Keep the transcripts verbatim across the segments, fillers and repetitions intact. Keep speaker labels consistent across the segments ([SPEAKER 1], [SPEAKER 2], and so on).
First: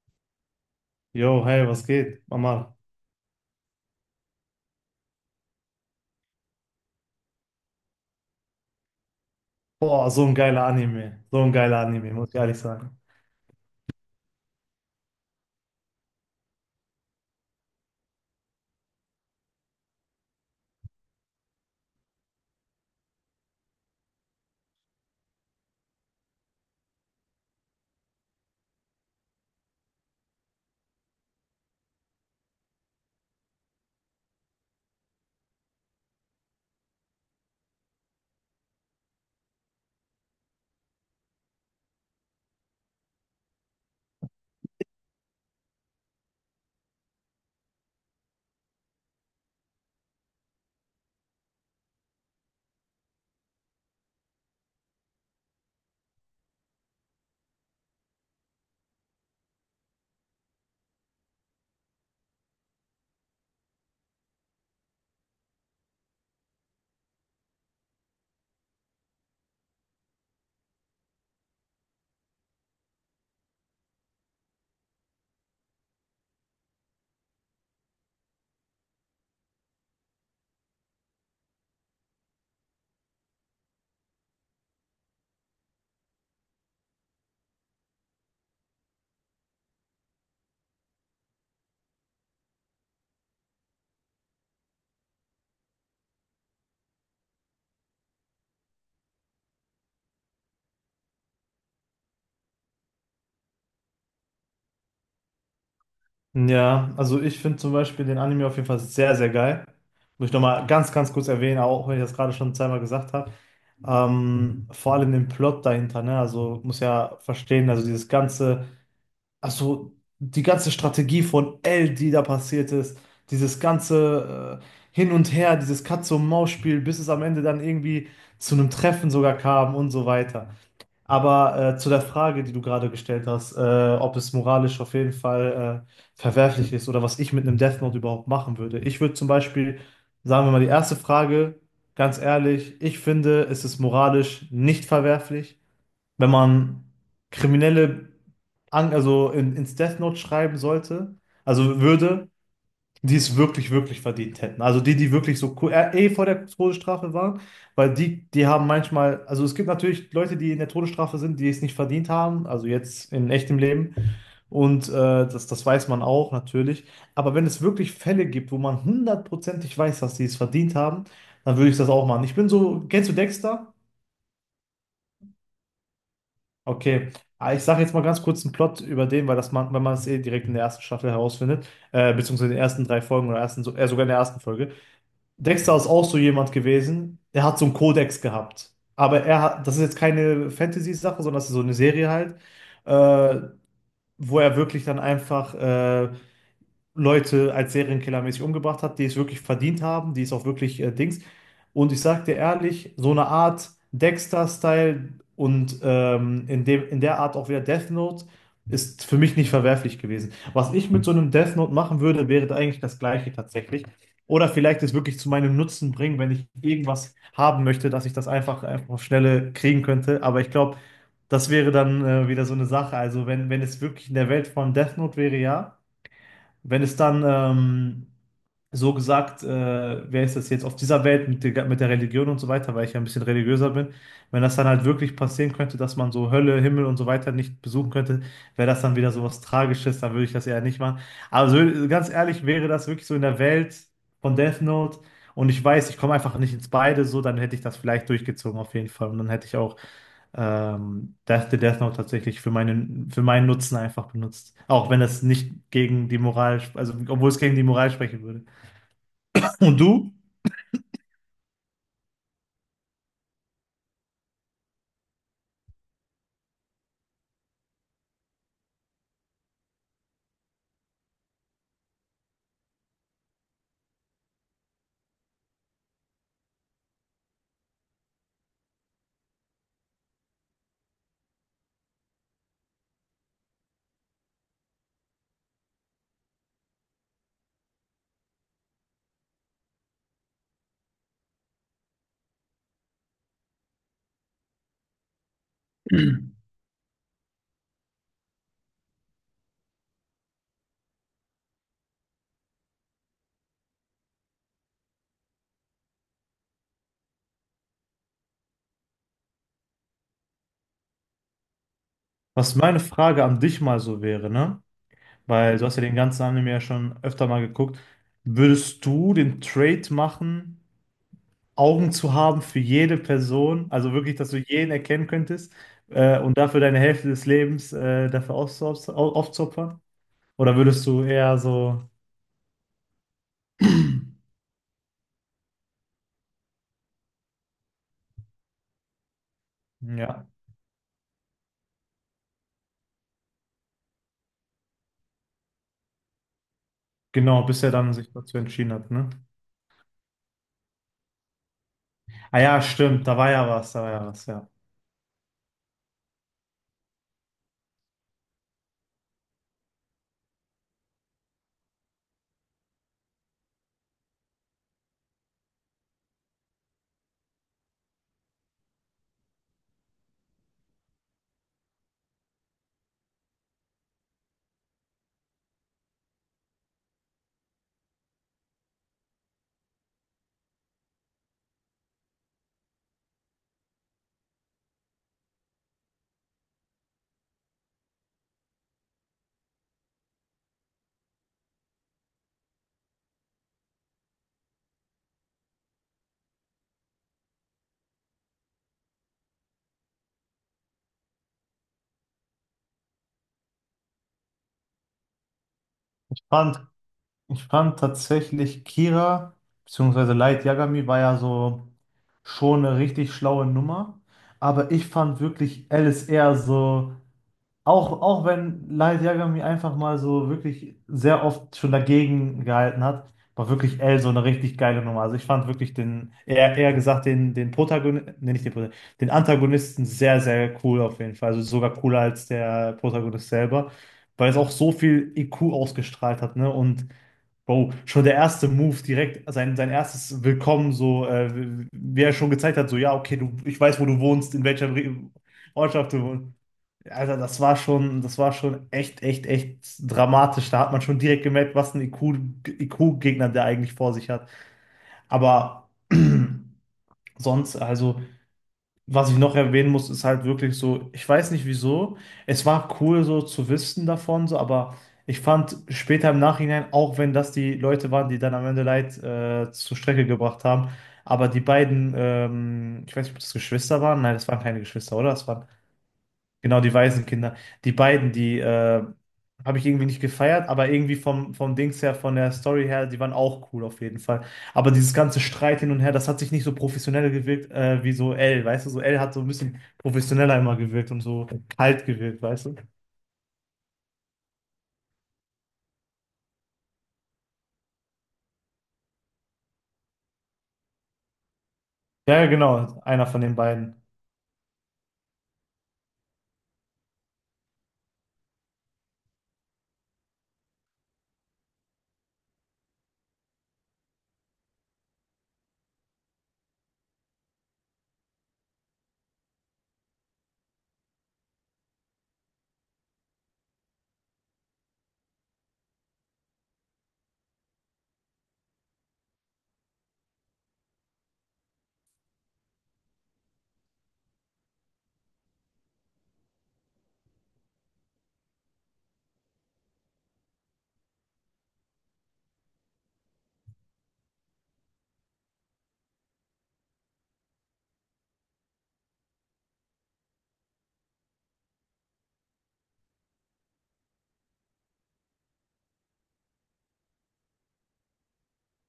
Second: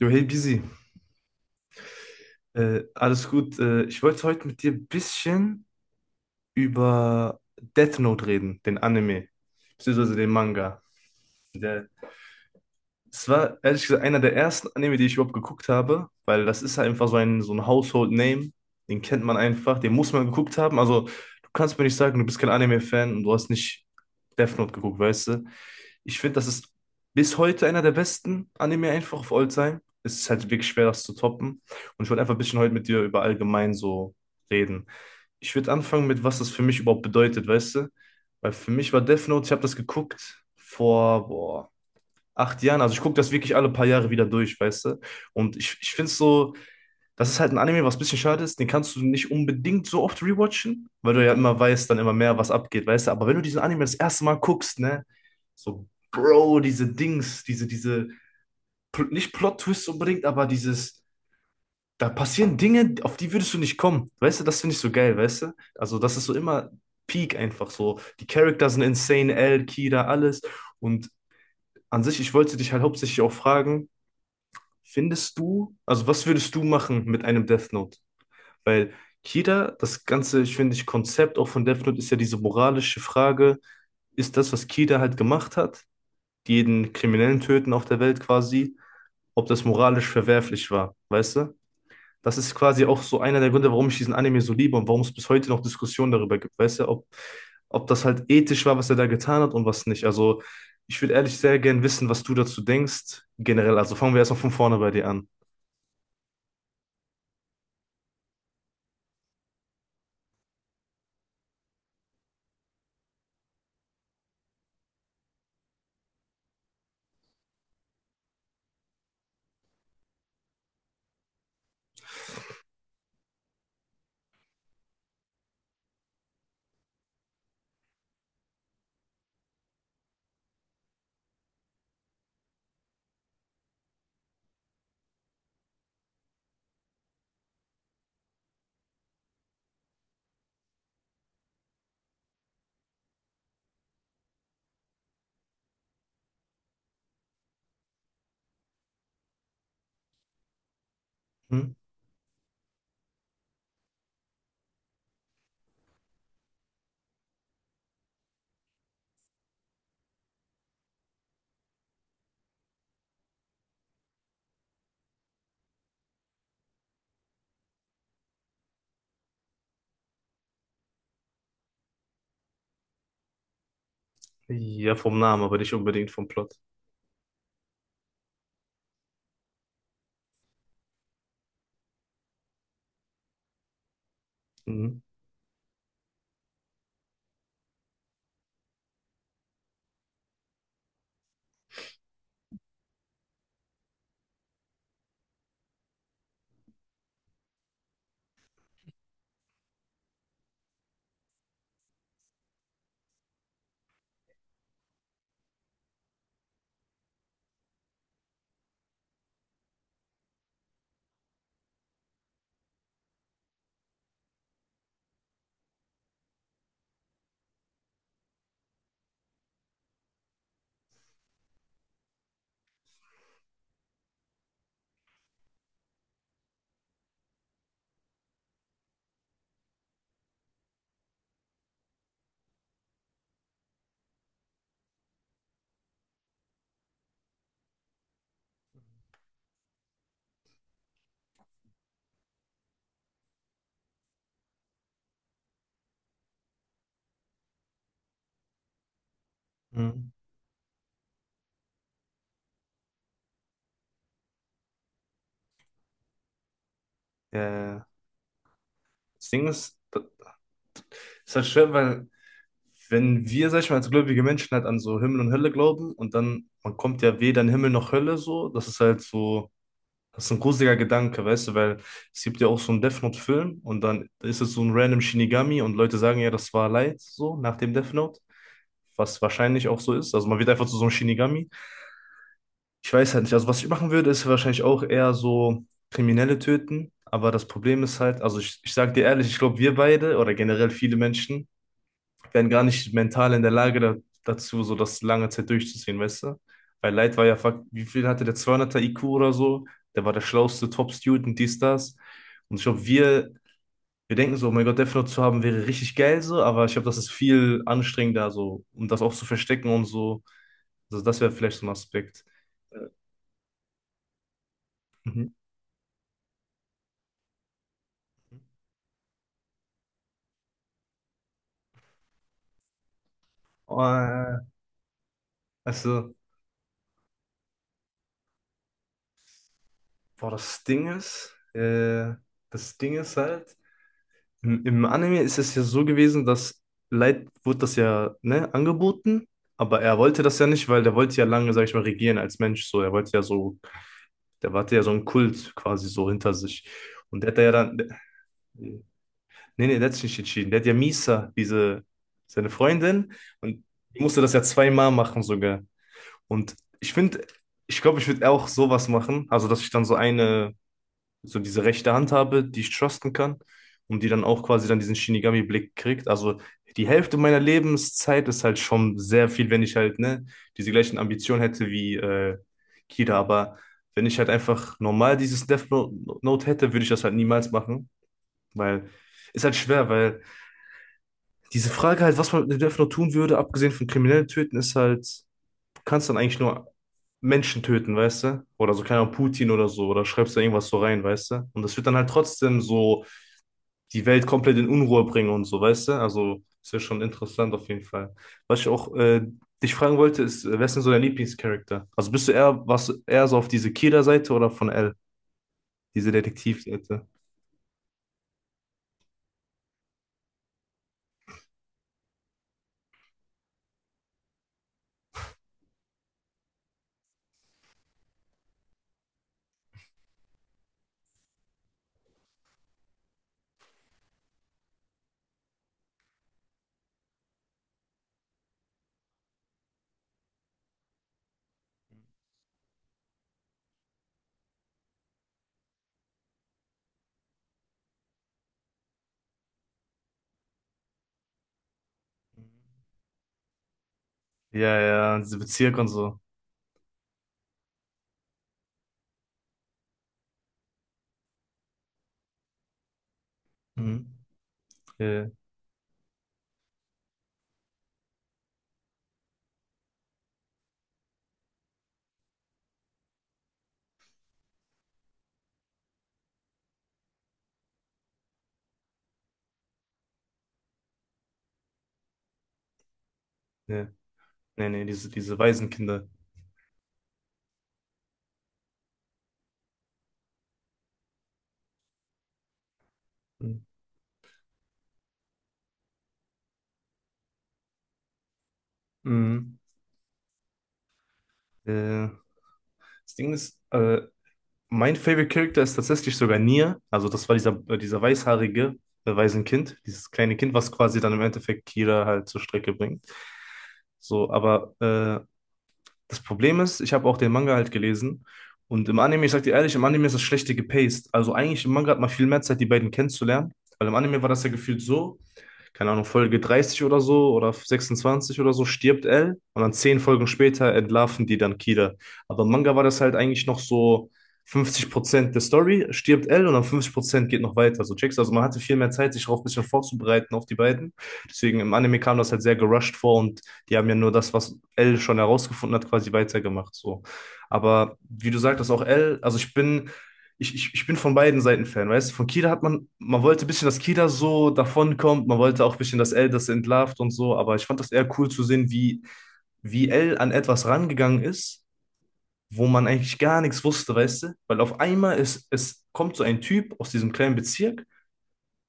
[SPEAKER 1] Jo, hey Busy,
[SPEAKER 2] Yo, hey, was geht, Mama?
[SPEAKER 1] äh, alles gut. Äh, ich wollte heute mit dir ein bisschen über Death Note reden, den Anime,
[SPEAKER 2] Boah,
[SPEAKER 1] beziehungsweise
[SPEAKER 2] so
[SPEAKER 1] den
[SPEAKER 2] ein geiler
[SPEAKER 1] Manga.
[SPEAKER 2] Anime. So ein geiler
[SPEAKER 1] Der
[SPEAKER 2] Anime, muss ich ehrlich sagen.
[SPEAKER 1] Es war ehrlich gesagt einer der ersten Anime, die ich überhaupt geguckt habe, weil das ist halt einfach so ein, so ein Household Name. Den kennt man einfach, den muss man geguckt haben. Also, du kannst mir nicht sagen, du bist kein Anime-Fan und du hast nicht Death Note geguckt, weißt du? Ich finde, das ist bis heute einer der besten Anime einfach of all time. Es ist halt wirklich schwer, das zu toppen. Und ich wollte einfach ein bisschen heute mit dir über allgemein so reden. Ich würde anfangen mit, was das für mich überhaupt bedeutet, weißt du? Weil für mich war Death Note, ich habe das geguckt vor, boah acht Jahren. Also ich gucke das wirklich alle paar Jahre wieder durch, weißt du? Und ich, ich finde es so, das ist halt ein Anime, was ein bisschen schade ist. Den kannst du nicht unbedingt so oft rewatchen, weil du ja immer weißt, dann immer mehr, was abgeht, weißt du? Aber wenn du diesen Anime das erste Mal guckst, ne? So, Bro, diese Dings, diese, diese, pl- nicht Plot-Twist unbedingt, aber dieses, da passieren Dinge, auf die würdest du nicht kommen. Weißt du, das finde ich so geil, weißt du? Also das ist so immer Peak einfach so. Die Charakter sind insane, L, Kira, alles. Und an sich, ich wollte dich halt hauptsächlich auch fragen, findest du, also was würdest du machen mit einem Death Note? Weil Kida, das ganze, ich finde, ich Konzept auch von Death Note ist ja diese moralische Frage, ist das, was Kida halt gemacht hat, jeden Kriminellen töten auf der Welt quasi, ob das moralisch verwerflich war, weißt du? Das ist quasi auch so einer der Gründe, warum ich diesen Anime so liebe und warum es bis heute noch Diskussionen darüber gibt, weißt du, ob, ob das halt ethisch war, was er da getan hat und was nicht. Also ich würde ehrlich sehr gern wissen, was du dazu denkst, generell. Also fangen wir erstmal von vorne bei dir an.
[SPEAKER 2] Ja, also ich finde zum Beispiel den Anime auf jeden Fall sehr, sehr geil. Muss ich nochmal ganz, ganz kurz erwähnen, auch wenn ich das gerade schon zweimal gesagt habe. Ähm, vor allem den Plot dahinter, ne? Also muss ja verstehen, also dieses ganze, also die ganze Strategie von L, die da passiert ist, dieses ganze äh, Hin und Her, dieses Katze-und-Maus-Spiel, bis es am Ende dann irgendwie zu einem Treffen sogar kam und so weiter. Aber äh, zu der Frage, die du gerade gestellt hast, äh, ob es moralisch auf jeden Fall äh, verwerflich ist oder was ich mit einem Death Note überhaupt machen würde. Ich würde zum Beispiel, sagen wir mal, die erste Frage, ganz ehrlich, ich finde, es ist moralisch nicht verwerflich, wenn man Kriminelle an, also in, ins Death Note schreiben sollte,
[SPEAKER 1] Hm?
[SPEAKER 2] also würde die es wirklich, wirklich verdient hätten. Also die, die wirklich so ko- äh, eh vor der Todesstrafe waren, weil die, die haben manchmal, also es gibt natürlich Leute, die in der Todesstrafe sind, die es nicht verdient haben, also jetzt in echtem Leben. Und äh, das, das weiß man auch natürlich. Aber wenn es wirklich Fälle gibt, wo man hundertprozentig weiß, dass die es verdient haben, dann würde ich das auch machen. Ich bin so, kennst du Dexter?
[SPEAKER 1] Ja, vom Namen, aber nicht unbedingt vom Plot.
[SPEAKER 2] Okay. Ah, ich sage jetzt mal ganz kurz einen Plot über den, weil das man, wenn man es eh direkt in der ersten Staffel herausfindet, äh, beziehungsweise in den ersten drei Folgen oder ersten, so- äh, sogar in der ersten Folge.
[SPEAKER 1] Mhm.
[SPEAKER 2] Dexter ist auch so jemand gewesen, der hat so einen Kodex gehabt. Aber er hat, das ist jetzt keine Fantasy-Sache, sondern das ist so eine Serie halt, äh, wo er wirklich dann einfach äh, Leute als Serienkillermäßig umgebracht hat, die es wirklich verdient haben, die es auch wirklich äh, Dings. Und ich sag dir ehrlich, so eine Art Dexter-Style und ähm, in dem, in der Art auch wieder Death Note ist für mich nicht verwerflich gewesen. Was ich mit so einem Death Note machen würde, wäre da eigentlich das Gleiche tatsächlich. Oder vielleicht es wirklich zu meinem Nutzen bringen, wenn ich irgendwas haben möchte, dass ich das einfach, einfach auf Schnelle kriegen könnte. Aber ich glaube, das wäre dann äh, wieder so eine Sache. Also wenn, wenn es wirklich in der Welt von Death Note wäre, ja. Wenn es dann ähm, so gesagt, äh, wer ist das jetzt auf dieser Welt mit der, mit der Religion und so weiter, weil ich ja ein bisschen religiöser bin, wenn das dann halt wirklich passieren könnte, dass man so Hölle, Himmel und so weiter nicht besuchen könnte, wäre das dann wieder so was Tragisches, dann würde ich das eher nicht machen. Aber so, ganz ehrlich, wäre das wirklich so in der Welt von Death Note und ich weiß, ich komme einfach nicht ins Beide, so, dann hätte ich das vielleicht durchgezogen auf jeden Fall und dann hätte ich auch
[SPEAKER 1] Mhm.
[SPEAKER 2] ähm, Death, the Death Note tatsächlich für meinen, für meinen Nutzen einfach benutzt. Auch wenn das nicht gegen die Moral, sp- also obwohl
[SPEAKER 1] Ja,
[SPEAKER 2] es gegen die
[SPEAKER 1] ja, ja.
[SPEAKER 2] Moral sprechen würde.
[SPEAKER 1] Das Ding ist,
[SPEAKER 2] Und
[SPEAKER 1] das
[SPEAKER 2] du,
[SPEAKER 1] ist halt schwer, weil wenn wir, sag ich mal, als gläubige Menschen halt an so Himmel und Hölle glauben und dann, man kommt ja weder in Himmel noch Hölle so, das ist halt so, das ist ein gruseliger Gedanke, weißt du, weil es gibt ja auch so einen Death Note-Film und dann ist es so ein random Shinigami und Leute sagen ja, das war Light so nach dem Death Note, was wahrscheinlich auch so ist. Also man wird einfach zu so einem Shinigami. Ich weiß halt nicht. Also, was ich machen würde, ist wahrscheinlich auch eher so Kriminelle töten. Aber das Problem ist halt, also ich, ich sage dir ehrlich, ich glaube, wir beide oder generell viele Menschen wären gar nicht mental in der Lage da, dazu, so das lange Zeit durchzuziehen, weißt du? Weil Light war ja, fuck, wie viel hatte der zweihunderter I Q oder so? Der war der schlauste Top-Student, dies, das. Und ich glaube, wir, wir denken so, oh mein Gott, Death Note zu haben wäre richtig geil so, aber ich glaube, das ist viel anstrengender so, um das auch zu verstecken und so. Also, das wäre vielleicht so ein Aspekt.
[SPEAKER 2] was meine Frage an dich mal so wäre, ne?
[SPEAKER 1] Mhm.
[SPEAKER 2] Weil du hast ja den ganzen Anime ja schon öfter mal geguckt. Würdest du den Trade machen, Augen zu haben für jede Person, also wirklich, dass du jeden erkennen könntest,
[SPEAKER 1] Also,
[SPEAKER 2] äh, und dafür deine Hälfte des Lebens, äh, dafür aufzuopfern? Aufzuopfern?
[SPEAKER 1] boah,
[SPEAKER 2] Oder
[SPEAKER 1] das
[SPEAKER 2] würdest
[SPEAKER 1] Ding
[SPEAKER 2] du
[SPEAKER 1] ist,
[SPEAKER 2] eher so,
[SPEAKER 1] äh, das Ding ist halt, im, im Anime ist es ja so gewesen, dass Light wurde das ja, ne, angeboten, aber er wollte
[SPEAKER 2] ja.
[SPEAKER 1] das ja nicht, weil der wollte ja lange, sag ich mal, regieren als Mensch, so, er wollte ja so, der hatte ja so einen Kult quasi so hinter sich und der hat
[SPEAKER 2] Genau,
[SPEAKER 1] ja
[SPEAKER 2] bis er
[SPEAKER 1] dann,
[SPEAKER 2] dann sich dazu entschieden
[SPEAKER 1] nee,
[SPEAKER 2] hat, ne?
[SPEAKER 1] nee, der hat sich nicht entschieden, der hat ja Misa, diese,
[SPEAKER 2] Ah
[SPEAKER 1] seine
[SPEAKER 2] ja, stimmt,
[SPEAKER 1] Freundin
[SPEAKER 2] da war ja
[SPEAKER 1] und
[SPEAKER 2] was, da war
[SPEAKER 1] die
[SPEAKER 2] ja
[SPEAKER 1] musste
[SPEAKER 2] was,
[SPEAKER 1] das ja
[SPEAKER 2] ja.
[SPEAKER 1] zweimal machen sogar und ich finde, ich glaube, ich würde auch sowas machen, also, dass ich dann so eine so diese rechte Hand habe, die ich trusten kann und die dann auch quasi dann diesen Shinigami-Blick kriegt. Also die Hälfte meiner Lebenszeit ist halt schon sehr viel, wenn ich halt ne, diese gleichen Ambitionen hätte wie äh, Kira. Aber wenn ich halt einfach normal dieses Death Note Note hätte, würde ich das halt niemals machen, weil ist halt schwer, weil diese Frage halt, was man mit Death Note tun würde, abgesehen von Kriminellen töten, ist halt, du kannst dann eigentlich nur Menschen töten, weißt du? Oder so, keine Ahnung, Putin oder so, oder schreibst da irgendwas so rein, weißt du? Und das wird dann halt trotzdem so die Welt komplett in Unruhe bringen und so, weißt du? Also ist ja schon interessant auf jeden Fall. Was ich auch äh, dich fragen wollte, ist, äh, wer ist denn so dein Lieblingscharakter? Also bist du eher, was eher so auf diese Kira-Seite oder von L, diese
[SPEAKER 2] Ich fand,
[SPEAKER 1] Detektivseite?
[SPEAKER 2] ich fand tatsächlich Kira, beziehungsweise Light Yagami war ja so schon eine richtig schlaue Nummer, aber ich fand wirklich Alice eher so. Auch, auch wenn Light Yagami einfach mal so wirklich sehr oft schon dagegen gehalten hat, war wirklich L so eine richtig geile Nummer. Also ich fand wirklich den, eher, eher gesagt, den, den Protagonisten, nee, nicht den Protagonisten, den Antagonisten sehr, sehr cool auf jeden Fall. Also sogar cooler als der Protagonist selber, weil es auch so viel I Q ausgestrahlt hat, ne? Und Bro, schon der erste Move direkt, sein, sein erstes Willkommen, so, äh, wie er schon gezeigt hat, so, ja, okay, du, ich weiß, wo du wohnst, in welcher
[SPEAKER 1] Ja,
[SPEAKER 2] Re-
[SPEAKER 1] ja, diese Bezirk und
[SPEAKER 2] Ortschaft du
[SPEAKER 1] so.
[SPEAKER 2] wohnst. Alter, das war schon, das war schon echt, echt, echt dramatisch. Da hat man schon direkt gemerkt, was ein IQ, I Q-Gegner der eigentlich vor
[SPEAKER 1] Mhm.
[SPEAKER 2] sich hat.
[SPEAKER 1] Ja,
[SPEAKER 2] Aber sonst, also, was ich noch erwähnen muss, ist halt wirklich so, ich weiß nicht wieso. Es war cool, so zu wissen davon, so, aber ich fand später im Nachhinein, auch wenn das die Leute waren, die dann am Ende Leid äh, zur Strecke gebracht haben, aber die beiden, ähm, ich weiß nicht, ob das Geschwister
[SPEAKER 1] ja.
[SPEAKER 2] waren. Nein, das waren keine
[SPEAKER 1] Nee, nee,
[SPEAKER 2] Geschwister,
[SPEAKER 1] diese,
[SPEAKER 2] oder? Das
[SPEAKER 1] diese
[SPEAKER 2] waren...
[SPEAKER 1] Waisenkinder.
[SPEAKER 2] Genau, die Waisenkinder. Die beiden, die äh, habe ich irgendwie nicht gefeiert, aber irgendwie vom, vom Dings her, von der Story her, die waren auch
[SPEAKER 1] Mhm.
[SPEAKER 2] cool auf jeden Fall. Aber dieses ganze Streit hin und her, das hat sich nicht so professionell gewirkt äh, wie so L, weißt du? So L hat so ein
[SPEAKER 1] Mhm.
[SPEAKER 2] bisschen professioneller immer gewirkt und so kalt
[SPEAKER 1] Äh,
[SPEAKER 2] gewirkt, weißt du?
[SPEAKER 1] das Ding ist, äh, Mein Favorite Character ist tatsächlich sogar Nier. Also das war dieser, äh, dieser weißhaarige, äh, Waisenkind, dieses kleine Kind, was quasi dann im Endeffekt Kira
[SPEAKER 2] Ja, ja,
[SPEAKER 1] halt zur Strecke
[SPEAKER 2] genau,
[SPEAKER 1] bringt.
[SPEAKER 2] einer von den beiden.
[SPEAKER 1] So, aber äh, das Problem ist, ich habe auch den Manga halt gelesen. Und im Anime, ich sag dir ehrlich, im Anime ist das schlechte gepaced. Also eigentlich im Manga hat man viel mehr Zeit, die beiden kennenzulernen. Weil im Anime war das ja gefühlt so, keine Ahnung, Folge dreißig oder so oder sechsundzwanzig oder so stirbt L und dann zehn Folgen später entlarven die dann Kida. Aber im Manga war das halt eigentlich noch so fünfzig Prozent der Story stirbt L und dann fünfzig Prozent geht noch weiter. So checkst du? Also man hatte viel mehr Zeit, sich darauf ein bisschen vorzubereiten auf die beiden. Deswegen im Anime kam das halt sehr gerusht vor und die haben ja nur das, was L schon herausgefunden hat, quasi weitergemacht. So. Aber wie du sagtest, auch L, also ich bin ich, ich, ich bin von beiden Seiten Fan, weißt du? Von Kida hat man, man wollte ein bisschen, dass Kida so davonkommt, man wollte auch ein bisschen, dass L das entlarvt und so, aber ich fand das eher cool zu sehen, wie, wie L an etwas rangegangen ist, wo man eigentlich gar nichts wusste, weißt du? Weil auf einmal ist, es kommt so ein Typ aus diesem kleinen Bezirk,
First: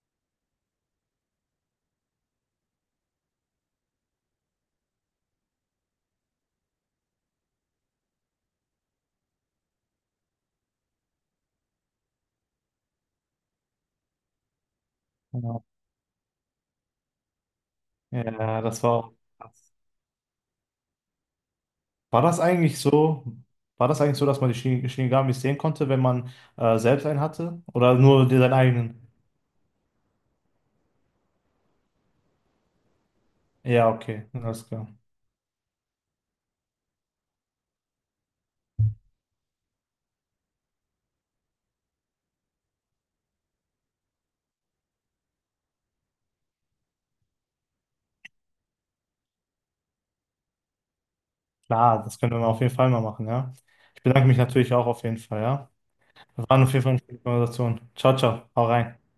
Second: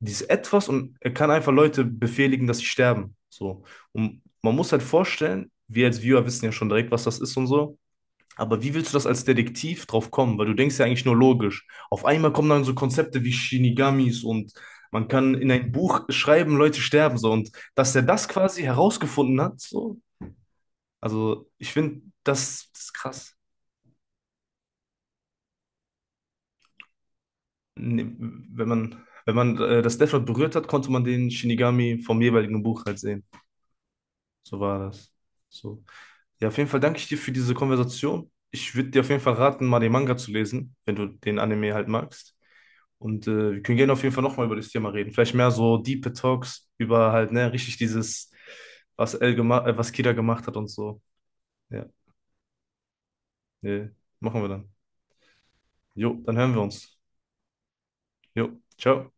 [SPEAKER 1] dieses Etwas und er kann einfach Leute befehligen, dass sie sterben. So. Und man muss halt vorstellen, wir als Viewer wissen ja schon direkt, was das ist und so. Aber wie willst du das als Detektiv drauf kommen? Weil du denkst ja eigentlich nur logisch. Auf einmal kommen dann so Konzepte wie Shinigamis und man kann in
[SPEAKER 2] Genau.
[SPEAKER 1] ein Buch schreiben, Leute sterben so. Und dass er das
[SPEAKER 2] Ja,
[SPEAKER 1] quasi
[SPEAKER 2] das war auch
[SPEAKER 1] herausgefunden hat,
[SPEAKER 2] krass.
[SPEAKER 1] so, also ich finde,
[SPEAKER 2] War das
[SPEAKER 1] das
[SPEAKER 2] eigentlich
[SPEAKER 1] ist
[SPEAKER 2] so,
[SPEAKER 1] krass.
[SPEAKER 2] war das eigentlich so, dass man die Shin- Shinigamis sehen konnte, wenn man äh, selbst einen hatte? Oder
[SPEAKER 1] Nee,
[SPEAKER 2] nur den- seinen
[SPEAKER 1] wenn man,
[SPEAKER 2] eigenen?
[SPEAKER 1] wenn man äh, das Death Note berührt hat, konnte man den Shinigami vom jeweiligen Buch halt sehen.
[SPEAKER 2] Ja, okay,
[SPEAKER 1] So
[SPEAKER 2] alles
[SPEAKER 1] war
[SPEAKER 2] klar.
[SPEAKER 1] das. So. Ja, auf jeden Fall danke ich dir für diese Konversation. Ich würde dir auf jeden Fall raten, mal den Manga zu lesen, wenn du den Anime halt magst. Und äh, wir können gerne auf jeden Fall nochmal über das Thema reden. Vielleicht mehr so Deep Talks über halt, ne, richtig dieses, was El gemacht, äh, was Kida gemacht hat und so. Ja,
[SPEAKER 2] Klar, das können wir auf jeden Fall mal machen, ja.
[SPEAKER 1] nee,
[SPEAKER 2] Ich bedanke mich
[SPEAKER 1] machen wir
[SPEAKER 2] natürlich
[SPEAKER 1] dann.
[SPEAKER 2] auch auf jeden Fall, ja.
[SPEAKER 1] Jo, dann
[SPEAKER 2] Das
[SPEAKER 1] hören
[SPEAKER 2] war
[SPEAKER 1] wir
[SPEAKER 2] auf jeden Fall
[SPEAKER 1] uns.
[SPEAKER 2] eine schöne Konversation. Ciao, ciao.
[SPEAKER 1] Jo,
[SPEAKER 2] Hau rein.
[SPEAKER 1] ciao.